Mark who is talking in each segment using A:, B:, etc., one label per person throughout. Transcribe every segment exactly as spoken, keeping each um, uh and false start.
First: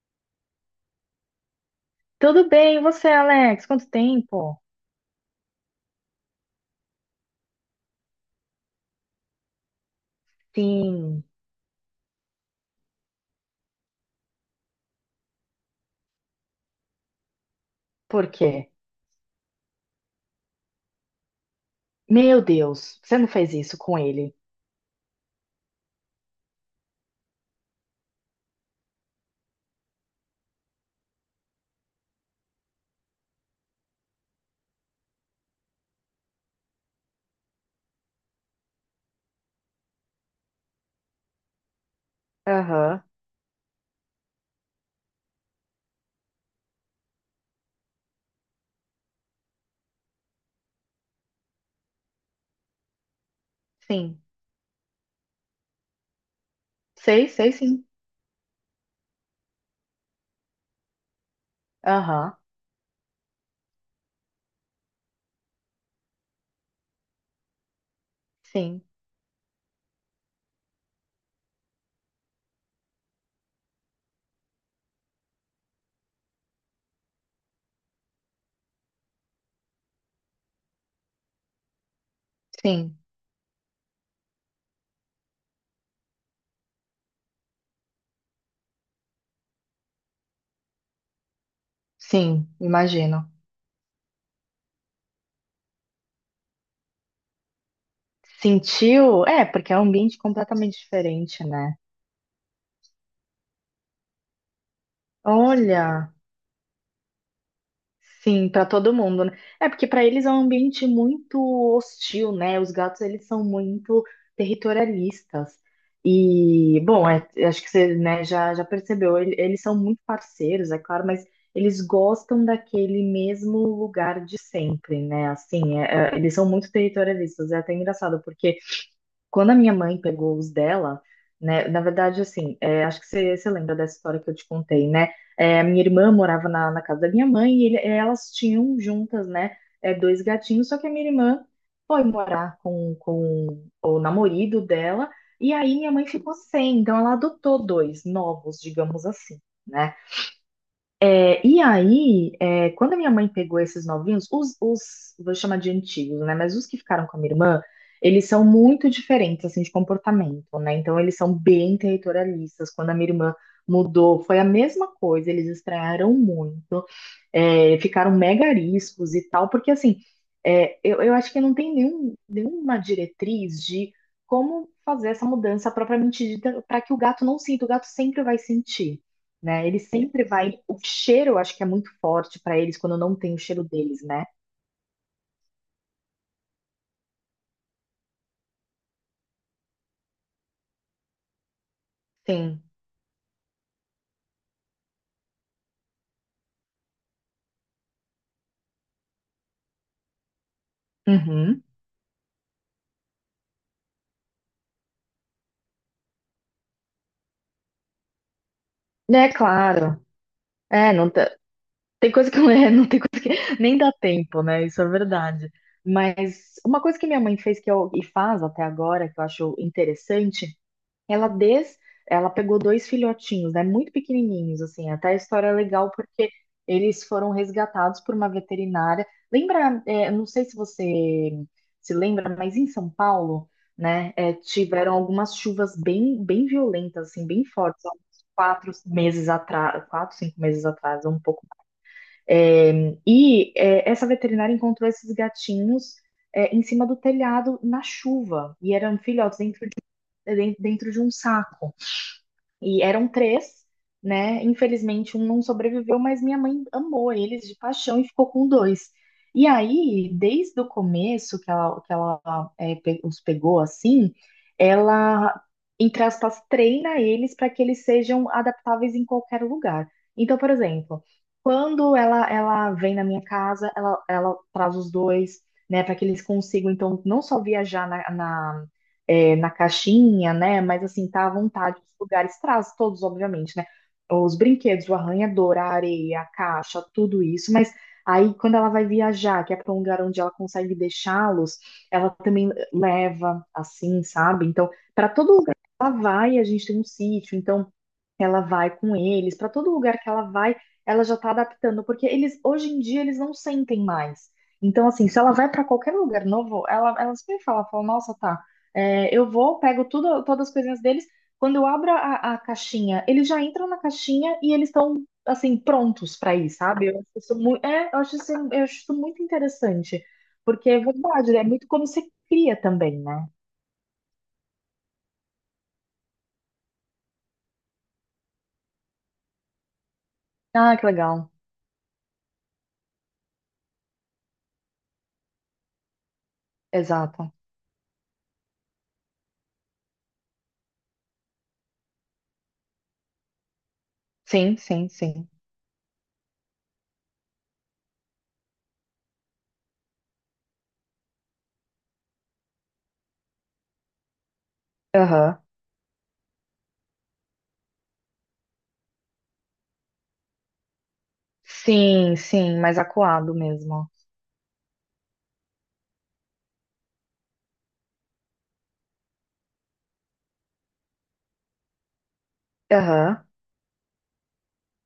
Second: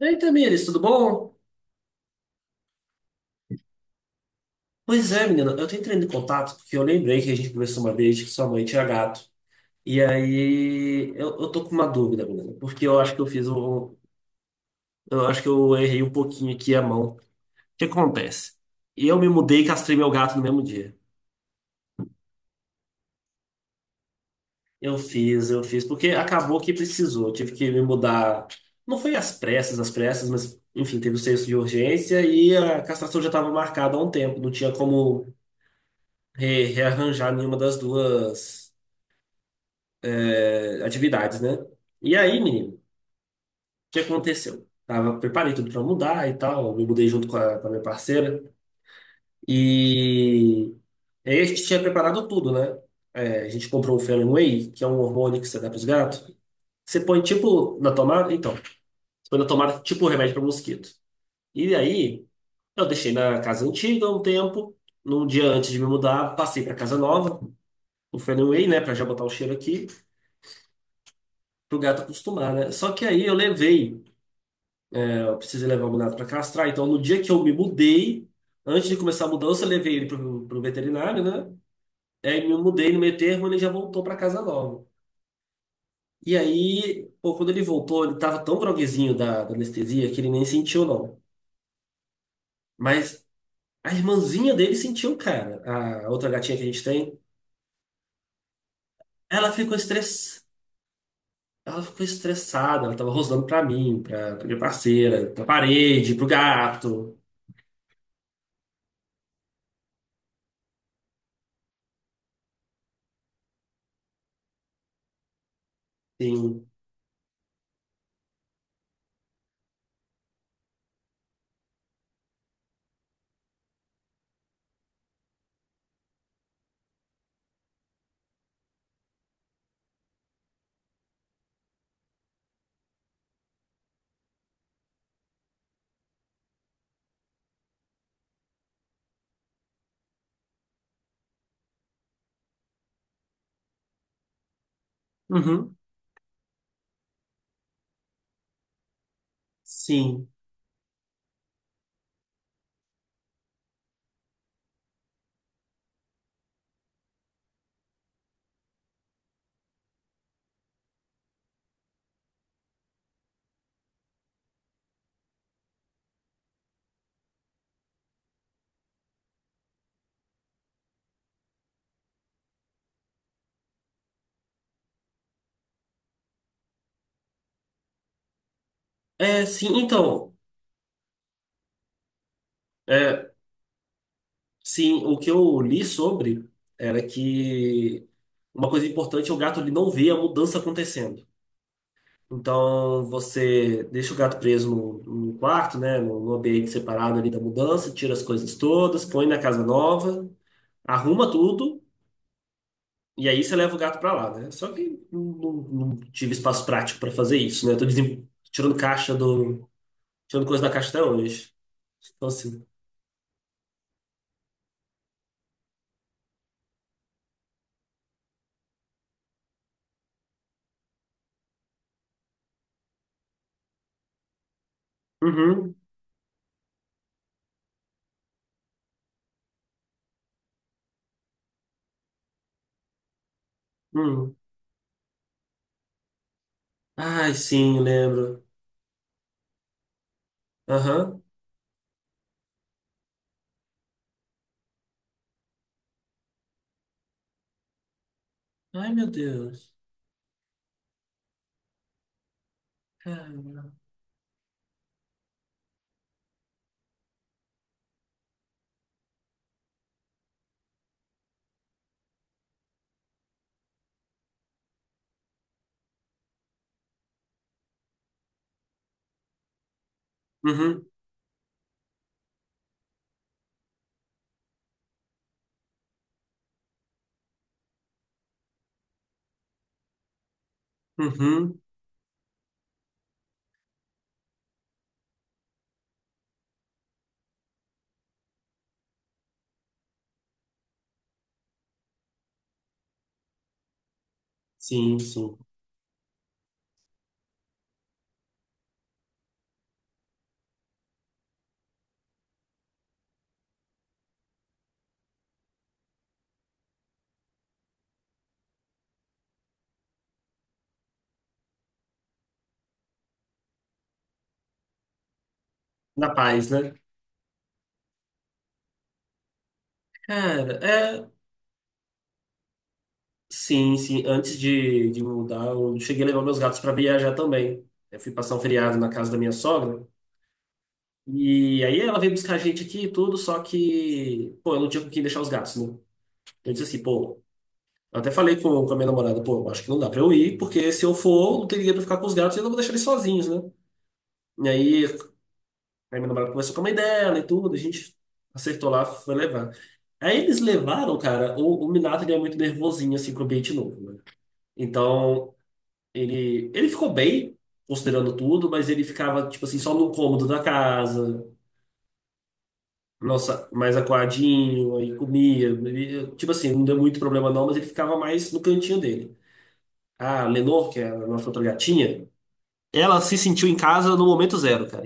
A: E aí, Tamires, tudo bom?
B: Tudo bem, e você, Alex? Quanto tempo?
A: Pois é, menina, eu tô entrando em contato porque eu lembrei que a gente conversou uma vez que sua mãe tinha gato. E aí,
B: Sim,
A: eu, eu tô com uma dúvida, menina, porque eu acho que eu fiz um. Eu acho que eu errei um pouquinho aqui a mão. O que
B: por
A: acontece?
B: quê?
A: Eu me mudei e castrei meu gato no mesmo dia.
B: Meu Deus, você não fez isso com ele?
A: Eu fiz, eu fiz, porque acabou que precisou. Eu tive que me mudar. Não foi às pressas, às pressas, mas, enfim, teve o senso de urgência e a castração já estava marcada há um tempo. Não tinha como re- rearranjar nenhuma das duas é, atividades, né? E aí, menino, o
B: Aham,
A: que aconteceu? Tava, preparei tudo pra mudar e tal, me mudei junto com a, com a minha parceira. E aí a gente tinha preparado tudo, né? É, a gente comprou o
B: sim.
A: Fenway, que é um hormônio que você dá pros gatos. Você põe
B: Sei, sei
A: tipo
B: sim.
A: na tomada, então, você põe na tomada tipo um remédio para mosquito. E aí,
B: Aham,
A: eu deixei na casa antiga um tempo. Num dia antes de me mudar, passei pra casa nova, o Fenway, né,
B: sim,
A: pra já botar o cheiro aqui, pro gato acostumar, né? Só que aí eu levei. Eu precisei levar o Minato para castrar. Então, no dia que eu me mudei, antes de começar a mudança, eu levei ele pro, pro veterinário, né? Aí me mudei no
B: sim,
A: meio termo, ele já voltou para casa nova. E aí, pô, quando ele voltou, ele tava tão groguezinho da, da anestesia que ele nem sentiu, não.
B: sim,
A: Mas
B: imagino.
A: a irmãzinha dele sentiu, cara. A outra gatinha que a gente tem,
B: Sentiu? É,
A: ela
B: porque
A: ficou
B: é um ambiente
A: estress...
B: completamente diferente, né?
A: ela ficou estressada, ela tava rosnando pra mim, pra, pra minha parceira, pra
B: Olha.
A: parede, pro gato.
B: Sim, para todo mundo, né? É porque para eles é um ambiente muito hostil, né? Os gatos eles são muito territorialistas.
A: Sim.
B: E, bom, é- acho que você, né, já, já percebeu, ele- eles são muito parceiros, é claro, mas eles gostam daquele mesmo lugar de sempre, né? Assim, é- é- eles são muito territorialistas. É até engraçado, porque quando a minha mãe pegou os dela, né, na verdade, assim, é, acho que você, você lembra dessa história que eu te contei, né? É, a minha irmã morava na, na casa da minha mãe e ele- é, elas tinham juntas, né, é, dois gatinhos, só que a minha irmã foi morar com, com o namorado dela e aí
A: Uhum.
B: minha mãe ficou sem, então ela adotou dois novos, digamos assim, né?
A: Sim.
B: É, e aí, é, quando a minha mãe pegou esses novinhos, os, os, vou chamar de antigos, né? Mas os que ficaram com a minha irmã, eles são muito diferentes, assim, de comportamento, né? Então, eles são bem territorialistas. Quando a minha irmã mudou, foi a mesma coisa, eles estranharam muito, é, ficaram mega ariscos e tal, porque, assim, é, eu, eu acho que não tem nenhum, nenhuma diretriz de como fazer essa mudança propriamente dita para que o gato não sinta, o gato sempre vai sentir,
A: É,
B: né?
A: sim,
B: Ele sempre
A: então.
B: vai. O cheiro, eu acho que é muito forte para eles quando não
A: É,
B: tem o cheiro deles, né?
A: sim, o que eu li sobre era que uma coisa importante é o gato ele não vê a mudança acontecendo.
B: Sim.
A: Então você deixa o gato preso no, no quarto, né, no, no ambiente separado ali da mudança, tira as coisas todas, põe na casa nova, arruma
B: Uhum.
A: tudo e aí você leva o gato pra lá, né? Só que não, não- não tive espaço prático pra fazer isso, né? Eu tô desem- tirando caixa
B: É
A: do,
B: claro.
A: tirando coisa da caixa
B: É,
A: até
B: não tá-
A: hoje.
B: tem
A: Então
B: coisa que não
A: assim.
B: é, não tem coisa que nem dá tempo, né? Isso é verdade. Mas uma coisa que minha mãe fez que eu e faz até agora, que eu acho interessante, Ela des... ela pegou dois filhotinhos, né, muito pequenininhos, assim. Até a história é
A: Uhum,
B: legal porque eles foram resgatados por uma veterinária. Lembra, é, não sei se você se lembra, mas em São Paulo, né, é,
A: uhum.
B: tiveram algumas chuvas bem, bem violentas, assim,
A: Ai,
B: bem
A: sim,
B: fortes, há uns
A: lembro.
B: quatro meses atrás, quatro, cinco meses atrás, ou um
A: Aham.
B: pouco. É, e é, essa veterinária encontrou esses gatinhos é, em cima do telhado na chuva e
A: Ai,
B: eram
A: meu
B: filhotes dentro
A: Deus.
B: de, dentro de um saco. E eram
A: Cara.
B: três, né? Infelizmente, um não sobreviveu, mas minha mãe amou eles de paixão e ficou com dois. E aí, desde o começo que ela, que ela é, pe- os pegou assim, ela, entre aspas, treina eles para que eles sejam adaptáveis em qualquer lugar. Então, por
A: Uhum,
B: exemplo, quando ela, ela vem na minha casa, ela, ela traz os dois, né, para que eles consigam, então, não só viajar é, na caixinha, né? Mas assim, tá à
A: uhum.
B: vontade os lugares, traz todos, obviamente, né? Os brinquedos, o arranhador, a areia, a caixa, tudo isso, mas aí quando ela vai viajar, que é para um lugar onde ela consegue deixá-los, ela também leva assim, sabe? Então,
A: Sim,
B: para todo
A: sim.
B: lugar que ela vai, a gente tem um sítio, então ela vai com eles. Para todo lugar que ela vai, ela já tá adaptando, porque eles hoje em dia eles não sentem mais. Então, assim, se ela vai para qualquer lugar novo, ela, ela sempre fala, fala, nossa, tá, é, eu vou, pego tudo, todas as coisinhas deles. Quando eu abro a, a caixinha, eles já entram na caixinha e eles estão, assim,
A: Na
B: prontos para
A: paz,
B: ir,
A: né?
B: sabe? Eu acho isso muito, é, eu acho isso, eu acho isso muito interessante.
A: Cara,
B: Porque é
A: é.
B: verdade, é muito como você cria também, né?
A: Sim, sim. Antes de, de mudar, eu cheguei a levar meus gatos pra viajar também. Eu fui passar um feriado na casa da minha sogra.
B: Ah, que legal.
A: E aí ela veio buscar a gente aqui e tudo, só que, pô, eu não tinha com quem deixar os gatos, né? Eu disse assim, pô.
B: Exato.
A: Eu até falei com, com a minha namorada, pô, eu acho que não dá pra eu ir, porque se eu for, não teria pra ficar com os gatos e eu não vou deixar eles sozinhos, né? E
B: Sim,
A: aí,
B: sim, sim.
A: aí meu namorado conversou com a mãe dela e tudo, a gente acertou lá, foi levar. Aí eles levaram, cara, o, o Minato ele é muito nervosinho, assim, pro ambiente novo, né? Então,
B: Aham.
A: ele, ele ficou bem, considerando tudo, mas ele ficava, tipo assim, só no cômodo da casa,
B: Sim, sim, mais acuado
A: nossa, mais
B: mesmo.
A: acuadinho, aí comia, ele- tipo assim, não deu muito problema não, mas ele ficava mais no cantinho dele. A Lenor, que é a nossa outra gatinha, ela se
B: Aham.
A: sentiu em casa no momento zero, cara,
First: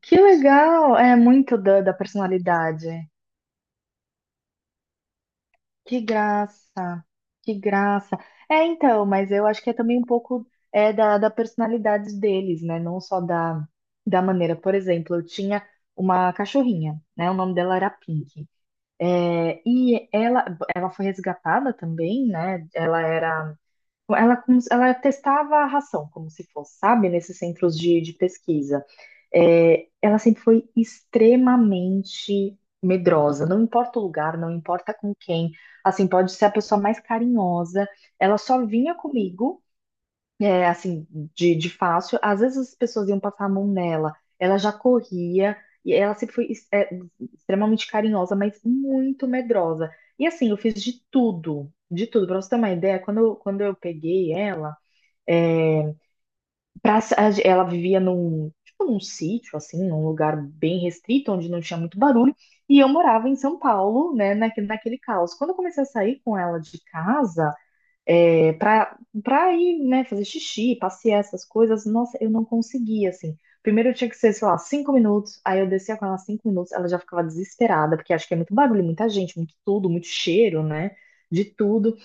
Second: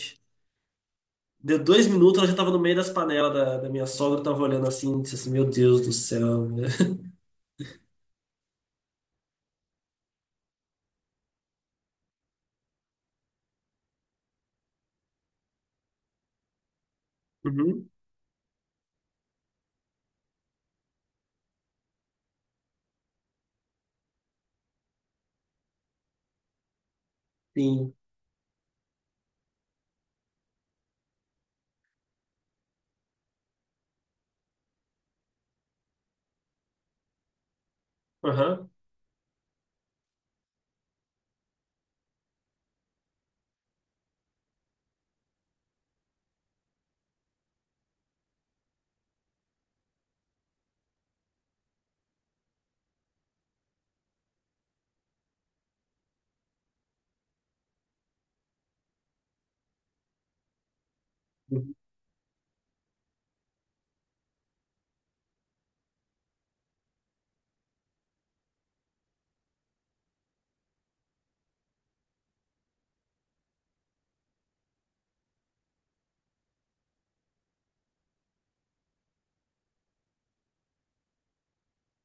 B: Que legal! É muito
A: Deu
B: da,
A: dois
B: da
A: minutos, ela já tava no meio
B: personalidade.
A: das panelas da, da minha sogra, tava olhando assim, disse assim, meu Deus do
B: Que
A: céu. Né?
B: graça, que graça. É, então, mas eu acho que é também um pouco é da, da personalidade deles, né? Não só da, da maneira. Por exemplo, eu tinha uma cachorrinha, né? O nome dela
A: Uhum,
B: era Pink. É, e ela, ela foi resgatada também, né? Ela era ela, como se- ela testava a ração, como se fosse, sabe, nesses centros
A: sim.
B: de, de pesquisa. É, ela sempre foi extremamente medrosa, não importa o lugar, não importa com quem. Assim, pode ser a pessoa mais carinhosa. Ela só
A: Aham.
B: vinha comigo é, assim, de, de fácil. Às vezes as pessoas iam passar a mão nela, ela já corria, e ela sempre foi es- é, extremamente carinhosa, mas muito medrosa. E assim, eu fiz de tudo, de tudo. Pra você ter uma ideia, quando eu, quando eu peguei ela, é, pra, a ge- ela vivia num, tipo, num sítio, assim, num lugar bem restrito, onde não tinha muito barulho, e eu morava em São Paulo, né, naque- naquele caos. Quando eu comecei a sair com ela de casa, é, para para ir, né, fazer xixi, passear, essas coisas, nossa, eu não conseguia, assim. Primeiro eu tinha que ser, sei lá, cinco minutos, aí eu descia com ela cinco minutos, ela já ficava desesperada, porque acho que é muito barulho, muita gente, muito tudo, muito cheiro, né, de tudo.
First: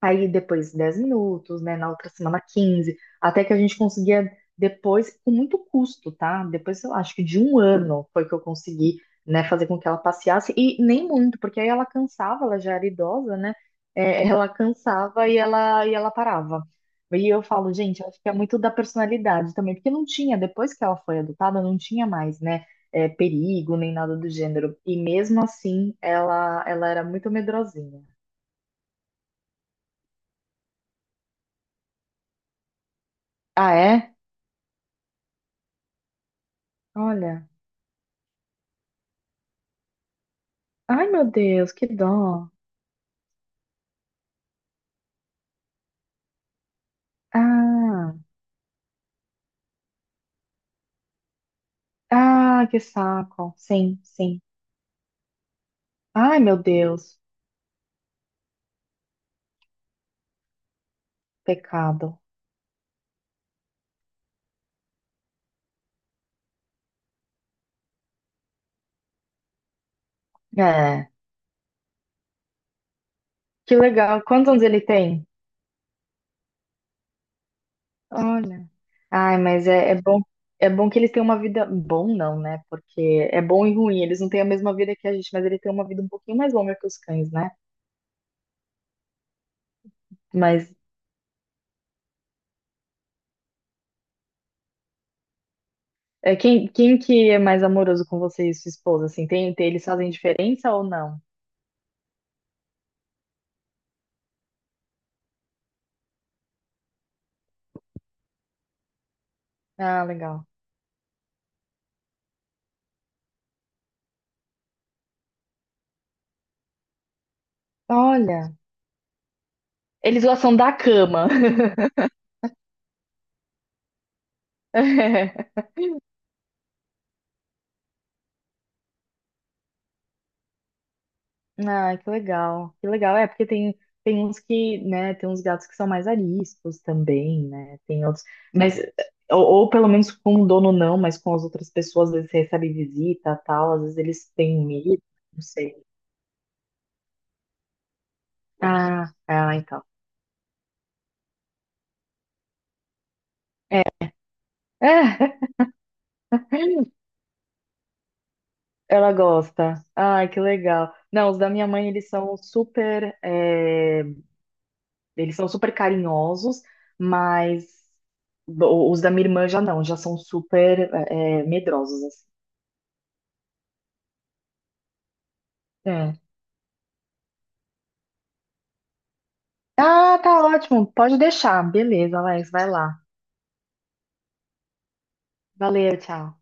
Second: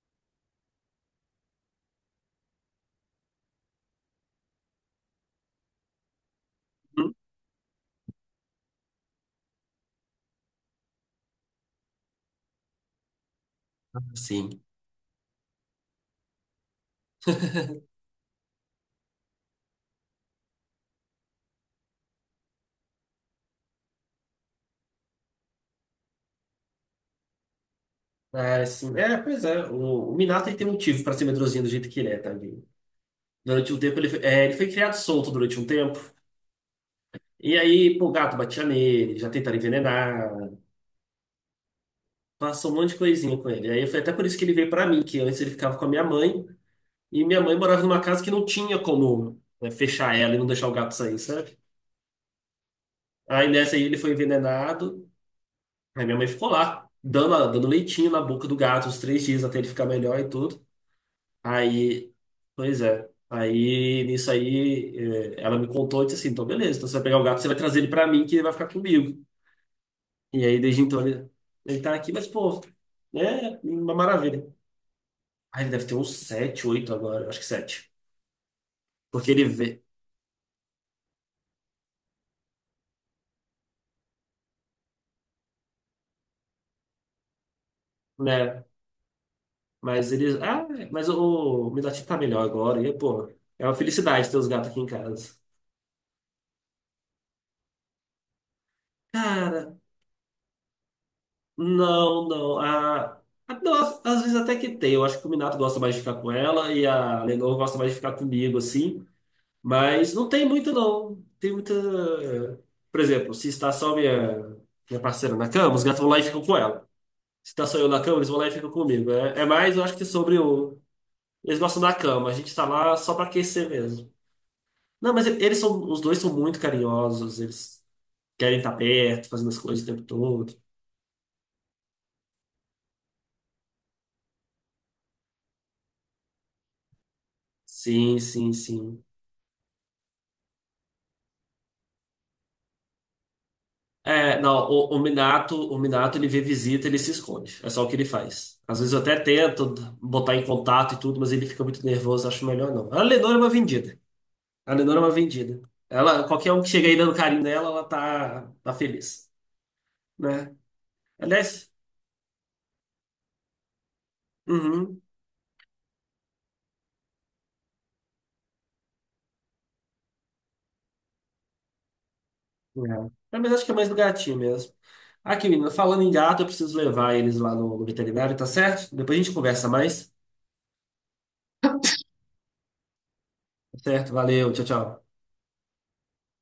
B: Aí depois dez minutos, né? Na outra semana quinze, até que a gente conseguia depois, com muito custo, tá? Depois, sei lá,
A: Uhum.
B: acho que de um ano foi que eu consegui, né, fazer com que ela passeasse, e nem muito, porque aí ela cansava, ela já era idosa, né?
A: Ah,
B: É, ela
A: sim.
B: cansava e ela, e ela parava. E eu falo, gente, acho que é muito da personalidade também, porque não tinha, depois que ela foi adotada, não tinha mais, né? é, perigo, nem nada do gênero. E mesmo assim, ela, ela era muito medrosinha.
A: Ah, sim. É, pois é. O, o Minato ele tem motivo pra ser medrosinho do jeito que ele é, também. Durante
B: Ah,
A: um tempo, ele
B: é?
A: foi, é, ele foi criado solto durante um tempo.
B: Olha.
A: E aí, pô, o gato batia nele, já tentaram envenenar.
B: Ai, meu Deus, que dó.
A: Passou um monte de coisinha com ele. Aí foi até por isso que ele veio pra mim, que antes ele ficava com a minha mãe. E minha mãe morava numa
B: Ah,
A: casa que não tinha como, né, fechar ela e não deixar o gato sair, sabe?
B: ah, que
A: Aí
B: saco.
A: nessa aí ele
B: Sim,
A: foi
B: sim.
A: envenenado. Aí minha mãe
B: Ai,
A: ficou
B: meu
A: lá,
B: Deus,
A: dando, a- dando leitinho na boca do gato uns três dias até ele ficar melhor e tudo. Aí,
B: pecado.
A: pois é. Aí nisso aí eh, ela me contou e disse assim: então beleza, então você vai pegar o gato, você vai trazer ele pra mim que ele vai ficar comigo. E aí desde então
B: É,
A: ele, ele tá aqui, mas pô, é
B: que
A: uma
B: legal.
A: maravilha.
B: Quantos anos ele tem?
A: Aí ele deve ter uns sete, oito agora, eu acho que sete.
B: Olha.
A: Porque
B: Ai,
A: ele
B: mas
A: vê,
B: é, é bom, é bom que eles têm uma vida. Bom, não, né? Porque é bom e ruim. Eles não têm a mesma vida que a gente, mas ele tem uma vida um pouquinho mais longa que os cães, né?
A: né? Mas ele, ah,
B: Mas
A: mas o, o Midati tá melhor agora. E pô, é uma felicidade ter os gatos aqui em casa.
B: é, quem, quem que é mais amoroso com você e sua esposa? Assim, tem, tem-
A: Cara,
B: eles fazem diferença ou não?
A: não, não. A, a- não, às às vezes até que tem. Eu acho que o Minato gosta mais de ficar com ela e a Lenor gosta mais de ficar comigo, assim.
B: Ah,
A: Mas não
B: legal.
A: tem muito, não. Tem muita. Por exemplo, se está só minha, minha parceira na cama, os gatos vão lá e ficam com ela. Se está só eu na cama, eles vão lá e
B: Olha,
A: ficam comigo. É, é mais, eu acho que
B: eles
A: sobre
B: gostam da
A: o.
B: cama.
A: Eles gostam da cama, a gente está lá só para aquecer mesmo. Não, mas e- eles são. Os dois são muito carinhosos, eles querem estar perto, fazendo as coisas o tempo todo.
B: Ah, que legal, que legal. É, porque tem, tem uns que, né, tem uns gatos que são mais ariscos também, né? Tem
A: Sim,
B: outros,
A: sim,
B: mas,
A: sim.
B: ou, ou pelo menos com o dono não, mas com as outras pessoas, às vezes você recebe visita tal, às vezes eles
A: É, não,
B: têm um
A: o, o
B: medo, não
A: Minato,
B: sei.
A: o Minato ele vê visita, ele se esconde. É só o que ele faz. Às vezes eu
B: Ah,
A: até
B: ah,
A: tento
B: então.
A: botar em contato e tudo, mas ele fica muito nervoso, acho melhor não. A Lenora é uma
B: É.
A: vendida. A Lenora é uma vendida. Ela, qualquer um que chega aí dando carinho nela, ela tá, tá
B: Ela
A: feliz,
B: gosta. Ai, que
A: né?
B: legal. Não, os da minha
A: Aliás,
B: mãe, eles são super, é,
A: uhum,
B: eles são super carinhosos, mas o- os da minha irmã já não, já são super, é, medrosos, assim.
A: é. É, mas acho que é mais do gatinho mesmo. Aqui, menina, falando em
B: É.
A: gato, eu preciso levar eles lá no, no veterinário, tá certo? Depois a gente conversa mais.
B: Ah, tá ótimo. Pode deixar. Beleza, Alex, vai lá.
A: Tá certo, valeu, tchau, tchau.
B: Valeu, tchau.